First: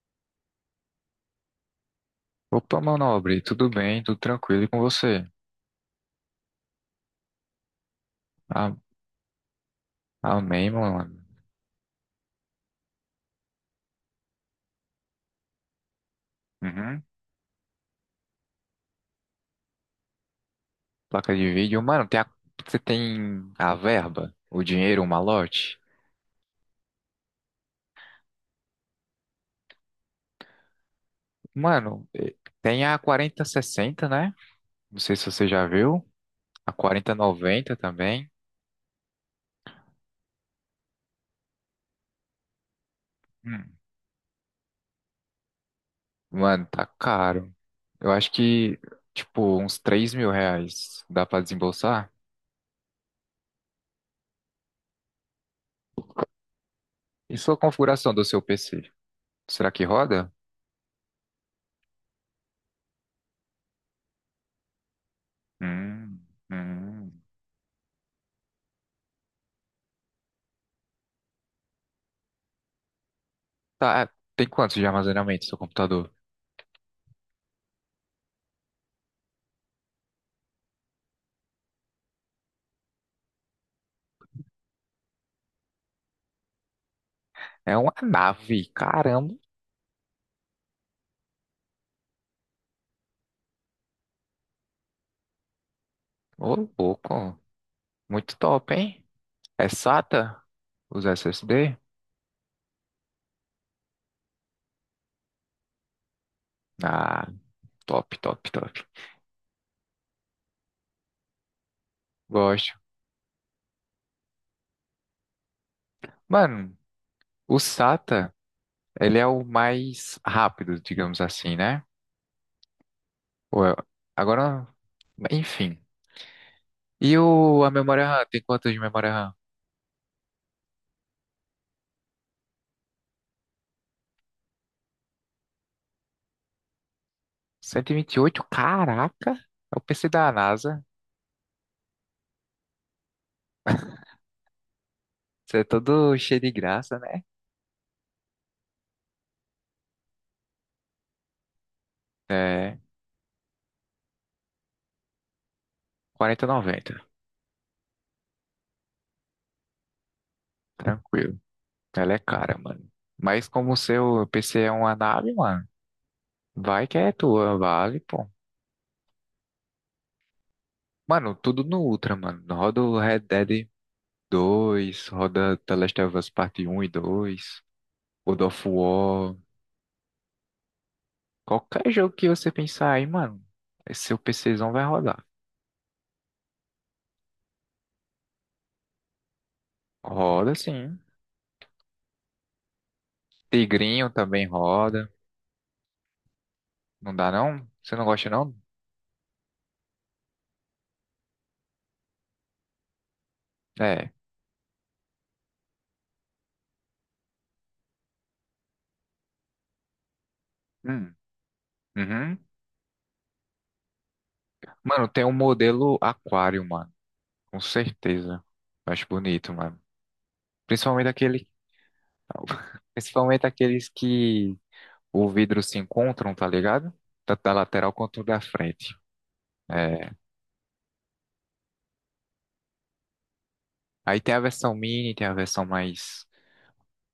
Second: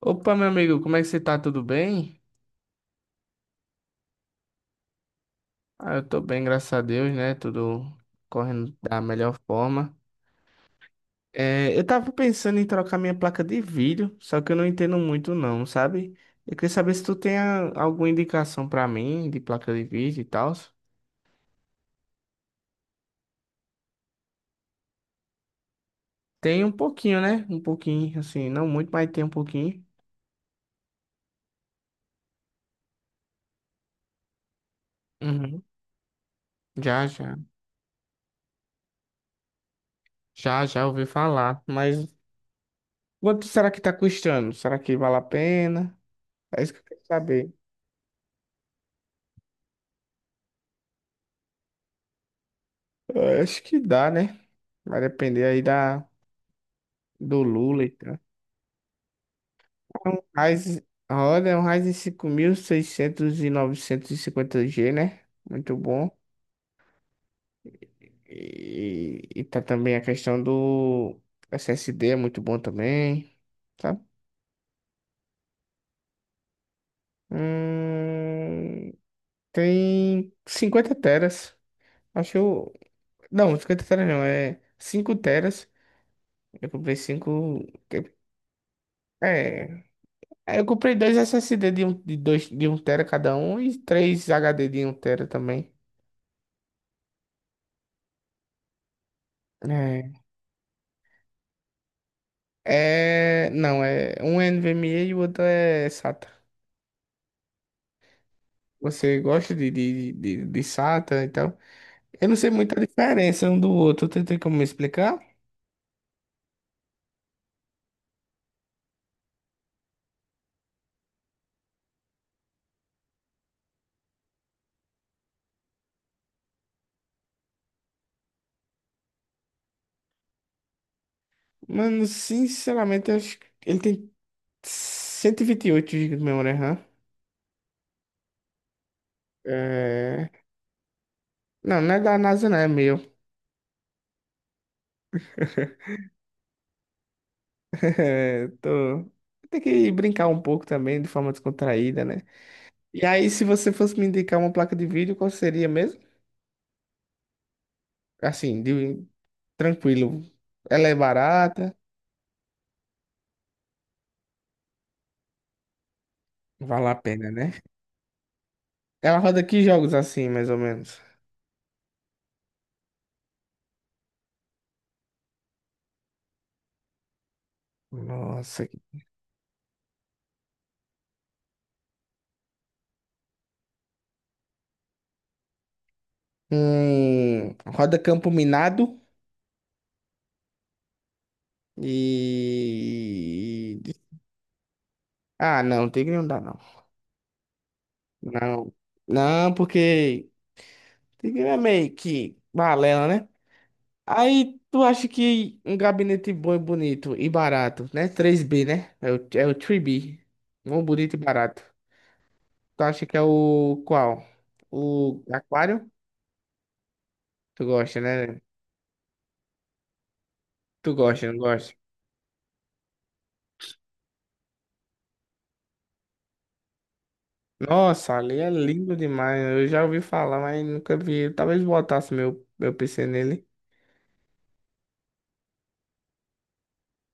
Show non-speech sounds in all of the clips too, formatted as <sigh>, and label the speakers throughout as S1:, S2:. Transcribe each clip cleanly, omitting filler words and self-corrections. S1: Opa, meu amigo, como é que você tá? Tudo bem?
S2: Opa, meu nobre, tudo bem, tudo tranquilo e com você?
S1: Ah, eu tô bem, graças a Deus, né? Tudo
S2: A-
S1: correndo da melhor forma.
S2: Amém, mano.
S1: É, eu tava pensando em trocar minha placa de vídeo, só que eu não entendo muito não, sabe? Eu queria saber
S2: Uhum.
S1: se tu tem alguma indicação pra mim de placa de vídeo e tal.
S2: Placa de vídeo. Mano, você tem a verba, o dinheiro, o malote?
S1: Tem um pouquinho, né? Um pouquinho, assim, não muito, mas tem um pouquinho.
S2: Mano, tem a 4060, né? Não sei se você
S1: Uhum.
S2: já viu. A
S1: Já, já.
S2: 4090 também.
S1: Já ouvi falar. Mas quanto será
S2: Hum.
S1: que tá custando? Será que vale a pena? É
S2: Mano,
S1: isso que eu
S2: tá
S1: quero saber.
S2: caro. Eu acho que, tipo, uns R$ 3.000 dá pra desembolsar.
S1: Eu acho que dá, né? Vai depender aí da,
S2: E
S1: do
S2: sua
S1: Lula e
S2: configuração
S1: tal.
S2: do seu PC? Será que
S1: É um
S2: roda?
S1: Ryzen, a roda é um Ryzen 5600 e seiscentos e novecentos e cinquenta g, né? Muito bom.
S2: Hum, hum.
S1: E tá também a questão do SSD, é muito bom também. Tá?
S2: Tá, tem quantos de armazenamento seu computador?
S1: Hum, tem 50 teras. Acho que eu. Não, 50 teras não, é 5 teras. Eu comprei cinco,
S2: É uma nave, caramba.
S1: é. É, eu comprei dois SSD de um, de dois, de um tera cada um e três HD de um tera também.
S2: Ô, louco. Muito top, hein? É
S1: É,
S2: SATA? Os SSD?
S1: é, não, um é NVMe e o outro é SATA.
S2: Ah, top, top, top.
S1: Você gosta de SATA e tal? Eu não sei
S2: Gosto.
S1: muita diferença um do outro, tu tem como me explicar?
S2: Mano, o SATA, ele é o mais rápido, digamos assim, né? Ou é- Agora, enfim. E a memória RAM? Tem quanto de memória RAM?
S1: Mano, sinceramente, eu acho que ele tem cento e vinte e oito gigas de memória RAM.
S2: Cento e vinte e oito, caraca! É o PC
S1: É.
S2: da NASA.
S1: Não, não é da NASA, não, é meu.
S2: Você é todo cheio de graça, né?
S1: É, tô. Tem que brincar um pouco também, de forma descontraída, né?
S2: É,
S1: E aí, se você fosse me indicar uma placa de vídeo, qual seria mesmo?
S2: quarenta e noventa.
S1: Assim, de tranquilo. Ela é
S2: Tranquilo.
S1: barata,
S2: Ela é cara, mano. Mas como o seu PC é uma nave, mano, vai
S1: vale a
S2: que é
S1: pena, né?
S2: tua, vale, pô.
S1: Ela roda que jogos assim, mais ou menos?
S2: Mano, tudo no Ultra, mano. Roda o Red Dead 2, roda The Last of Us Parte 1 e 2, God
S1: Nossa.
S2: of War. Qualquer jogo que você pensar aí, mano, esse seu PCzão vai rodar.
S1: Roda Campo Minado
S2: Roda sim.
S1: e.
S2: Tigrinho também roda.
S1: Ah, não, Tigre não dá, não.
S2: Não dá não? Você não gosta não?
S1: Não, não, porque Tigre é meio que balela, né?
S2: É.
S1: Aí tu acha que um gabinete bom e bonito e barato, né? Três b, né? É o, é o 3B. Bom, bonito
S2: Hum.
S1: e barato.
S2: Uhum.
S1: Tu acha que é o qual?
S2: Mano,
S1: O
S2: tem um
S1: aquário?
S2: modelo Aquário, mano. Com
S1: Tu gosta, né?
S2: certeza. Eu acho bonito, mano.
S1: Tu
S2: Principalmente
S1: gosta, não
S2: aquele,
S1: gosta?
S2: principalmente aqueles que o vidro se encontram, tá ligado? Tanto da lateral
S1: Nossa,
S2: quanto
S1: ali
S2: da
S1: é
S2: frente.
S1: lindo demais. Eu já ouvi
S2: É.
S1: falar, mas nunca vi. Talvez botasse meu, meu PC nele.
S2: Aí tem a versão mini, tem a versão mais,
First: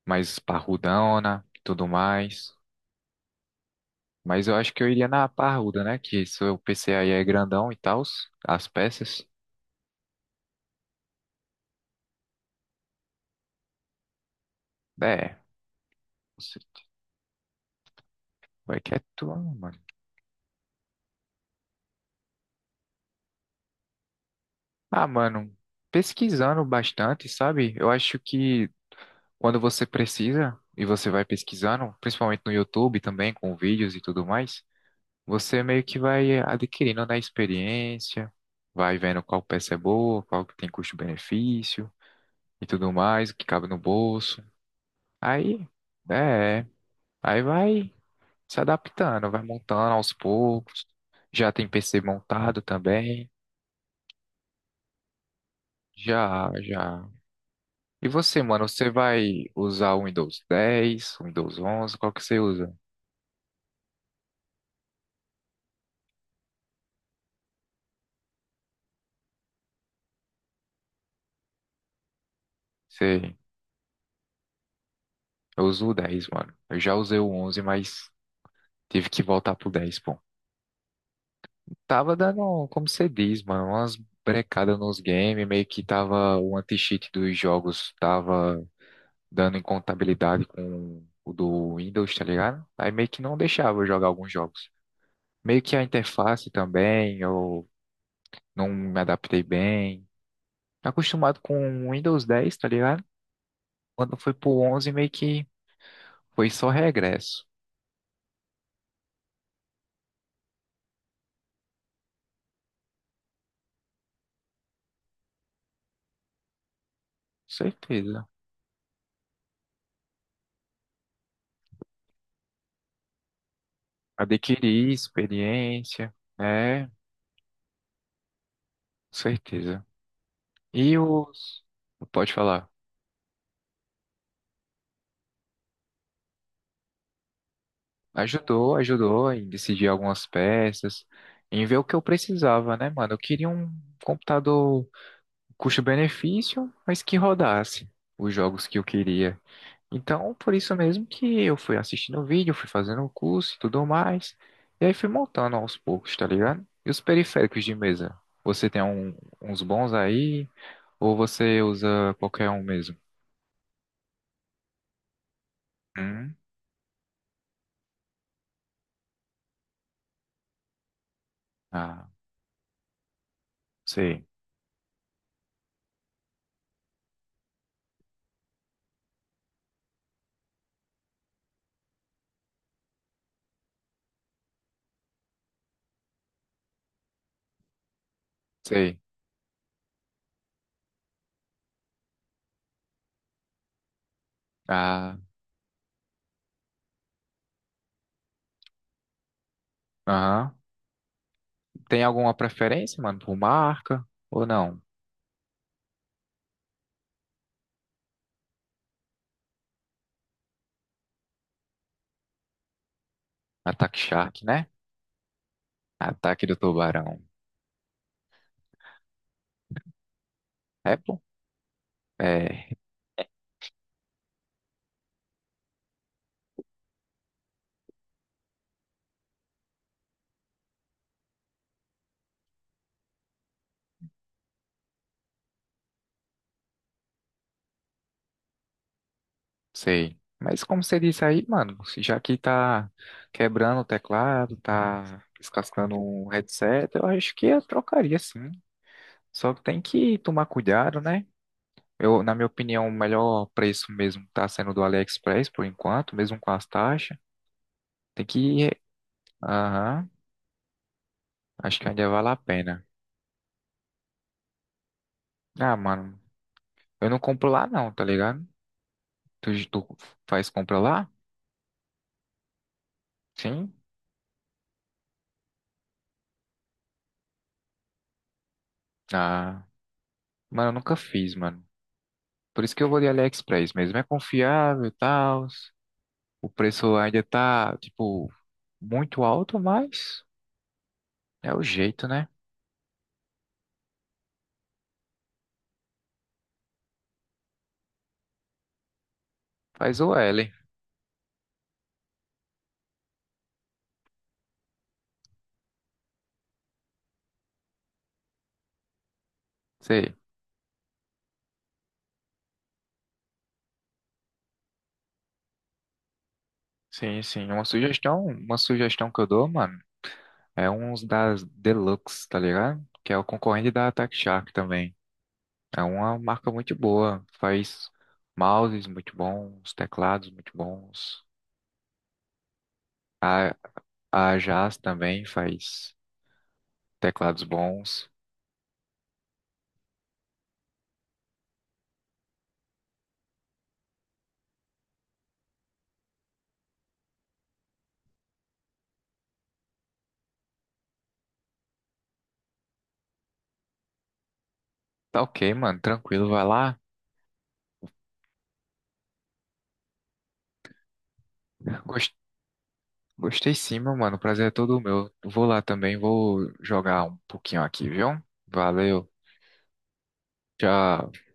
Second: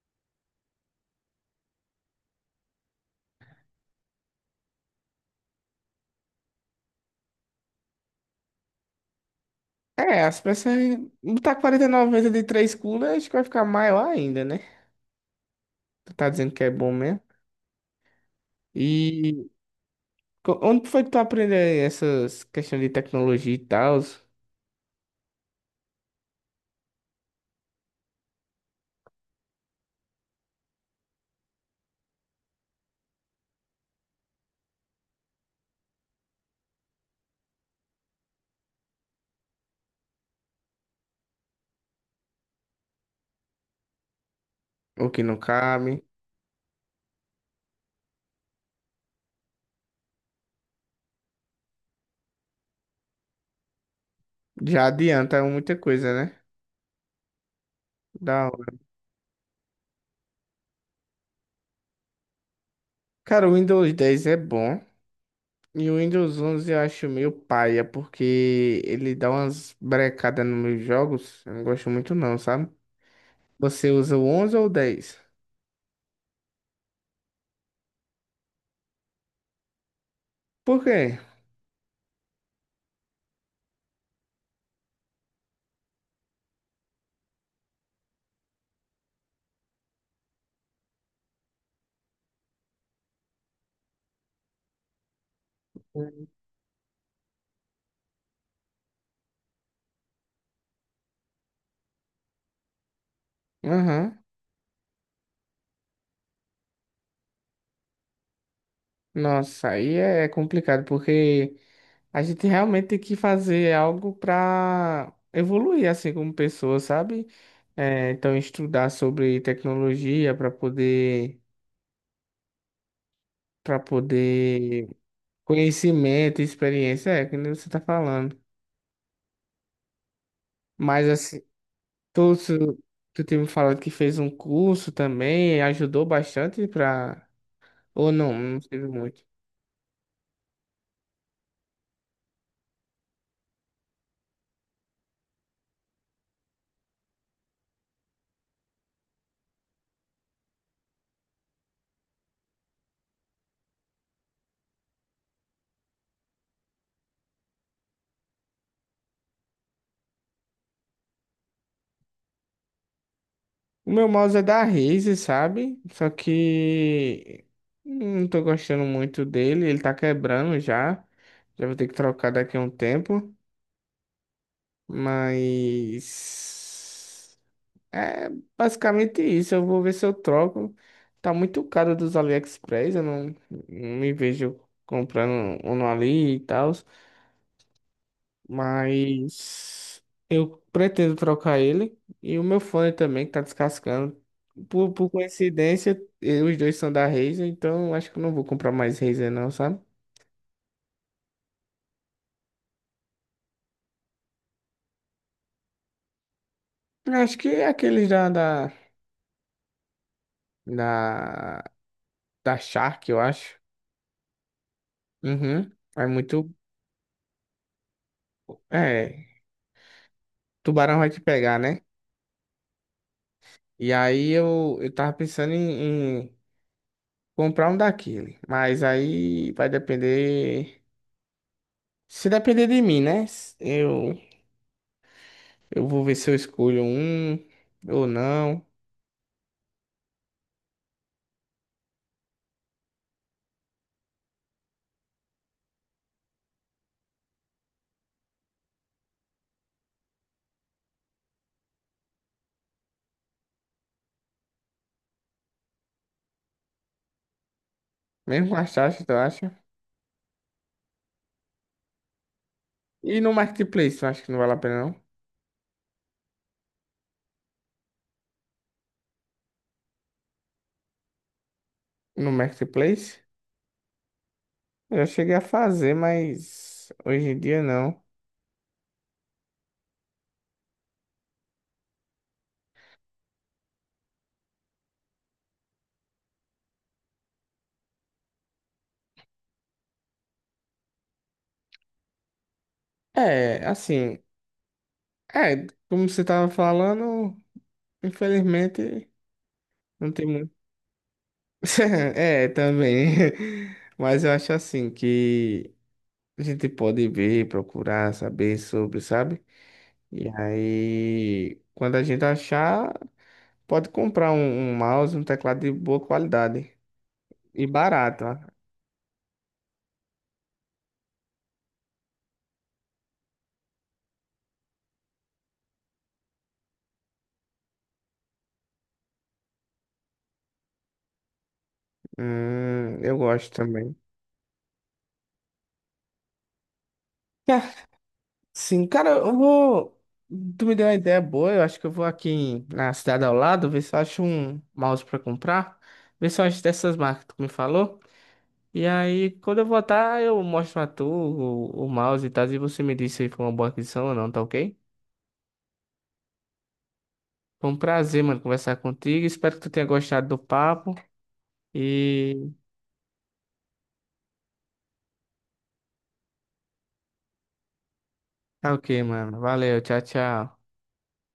S2: mais parrudona, e tudo mais. Mas eu acho que eu iria na parruda, né? Que seu PC aí é grandão e tal, as peças.
S1: É, as peças. Botar 49 vezes de 3 cooler, acho que vai ficar maior ainda, né?
S2: É,
S1: Tu tá dizendo
S2: você
S1: que é bom mesmo.
S2: vai que é tua,
S1: e
S2: mano.
S1: Onde foi que tu aprendeu essas questões de tecnologia e tal?
S2: Ah, mano, pesquisando bastante, sabe? Eu acho que quando você precisa e você vai pesquisando, principalmente no YouTube também, com vídeos e tudo mais, você meio que vai adquirindo, né, experiência, vai vendo qual peça é boa, qual que tem custo-benefício e tudo mais, o que cabe no bolso.
S1: O que não
S2: Aí,
S1: cabe.
S2: é, aí vai se adaptando, vai montando aos poucos. Já tem PC montado também.
S1: Já adianta muita coisa, né?
S2: Já, já. E você,
S1: Da
S2: mano,
S1: hora.
S2: você vai usar o Windows 10, o Windows 11, qual que você usa?
S1: Cara, o Windows 10 é bom. E o Windows 11 eu acho meio paia, porque ele dá umas brecadas nos meus jogos. Eu não gosto muito não, sabe?
S2: Você
S1: Você usa o 11 ou o 10?
S2: Eu uso o 10, mano. Eu já usei o 11, mas tive que voltar pro dez, pô.
S1: Por quê?
S2: Tava dando, como você diz, mano, umas brecadas nos games, meio que tava o anti-cheat dos jogos, tava dando incompatibilidade com o do Windows, tá ligado? Aí meio que não deixava eu jogar alguns jogos. Meio que a interface também, eu não me adaptei bem. Acostumado com o Windows dez, tá ligado? Quando
S1: Aham.
S2: foi pro 11, meio que foi só regresso.
S1: Nossa, aí é complicado, porque a gente realmente tem que fazer algo para evoluir assim como pessoa, sabe?
S2: Com
S1: É,
S2: certeza.
S1: então estudar sobre tecnologia para poder
S2: Adquirir experiência,
S1: conhecimento, e
S2: né? Com
S1: experiência, é que nem você tá falando.
S2: certeza. E
S1: Mas assim,
S2: os. Pode
S1: tu,
S2: falar.
S1: tu tu tinha me falado que fez um curso também, ajudou bastante para ou não, não
S2: Ajudou,
S1: teve muito.
S2: ajudou em decidir algumas peças, em ver o que eu precisava, né, mano? Eu queria um computador custo-benefício, mas que rodasse os jogos que eu queria. Então, por isso mesmo que eu fui assistindo o vídeo, fui fazendo o curso e tudo mais. E aí fui montando aos poucos, tá ligado? E os periféricos de mesa? Você tem uns bons aí? Ou você usa qualquer um mesmo?
S1: O meu mouse é da Razer, sabe? Só
S2: Hum?
S1: que não tô gostando muito dele, ele tá quebrando já. Já vou ter que
S2: Ah,
S1: trocar daqui a um tempo,
S2: sei,
S1: mas é basicamente isso. Eu vou ver se eu troco. Tá muito caro dos AliExpress, eu não, não me vejo comprando um no Ali e tal.
S2: sei.
S1: Mas eu pretendo trocar ele e o meu fone também, que tá descascando. Por
S2: Ah,
S1: coincidência, os dois são da Razer, então acho que eu não vou comprar mais Razer não, sabe?
S2: aham. Tem alguma preferência, mano, por marca ou não?
S1: Eu acho que é aqueles da, da Shark, eu acho.
S2: Ataque Shark, né?
S1: Uhum. É
S2: Ataque do
S1: muito.
S2: Tubarão.
S1: É,
S2: É,
S1: tubarão vai
S2: pô?
S1: te pegar, né?
S2: É.
S1: E aí eu tava pensando em comprar um daquele, mas aí vai depender. Se depender de mim, né? Eu... Eu vou ver se eu escolho um ou não.
S2: Sei. Mas como você disse aí, mano, já que tá quebrando o teclado, tá descascando um headset, eu acho que eu trocaria sim. Só que tem que tomar cuidado, né? Eu, na minha opinião, o melhor preço mesmo tá sendo do AliExpress por enquanto, mesmo com as taxas. Tem
S1: Mesmo com
S2: que.
S1: as taxas, tu acha?
S2: Aham, acho que ainda vale a pena.
S1: E no Marketplace, tu acha que não vale a pena, não?
S2: Ah, mano, eu não compro lá não, tá ligado? Tu faz compra lá?
S1: No Marketplace?
S2: Sim?
S1: Eu já cheguei a fazer, mas hoje em dia não.
S2: Ah, mano, eu nunca fiz, mano. Por isso que eu vou de AliExpress mesmo. É confiável e tal. O preço ainda tá, tipo, muito alto, mas é o jeito, né?
S1: É, assim, é, como você tava falando, infelizmente
S2: Faz
S1: não
S2: o
S1: tem
S2: L.
S1: muito. <laughs> É, também. <laughs> Mas eu acho assim que a gente pode ver, procurar, saber sobre, sabe?
S2: Sei.
S1: E aí, quando a gente achar. Pode comprar um mouse, um teclado de boa qualidade
S2: Sim, sim.
S1: e barato, ó.
S2: Uma sugestão que eu dou, mano, é uns das Deluxe, tá ligado? Que é o concorrente da Attack Shark também. É uma marca muito boa. Faz mouses muito bons, teclados muito bons.
S1: Eu gosto
S2: A,
S1: também.
S2: a Jazz também faz teclados
S1: Tá,
S2: bons.
S1: sim, cara, eu vou. Tu me deu uma ideia boa. Eu acho que eu vou aqui na cidade ao lado ver se eu acho um mouse pra comprar. Ver se eu acho dessas marcas que tu me falou. E aí, quando eu voltar, eu mostro a tu o mouse e tal. E você me diz se foi uma boa aquisição ou não, tá ok?
S2: Tá ok, mano. Tranquilo, vai lá.
S1: Foi um prazer, mano, conversar contigo. Espero que tu tenha gostado do papo.
S2: Gostei
S1: E
S2: Gostei sim, meu mano. O prazer é todo meu. Vou lá também, vou jogar um pouquinho aqui, viu?
S1: tá ok,
S2: Valeu.
S1: mano. Valeu, tchau, tchau.
S2: Tchau.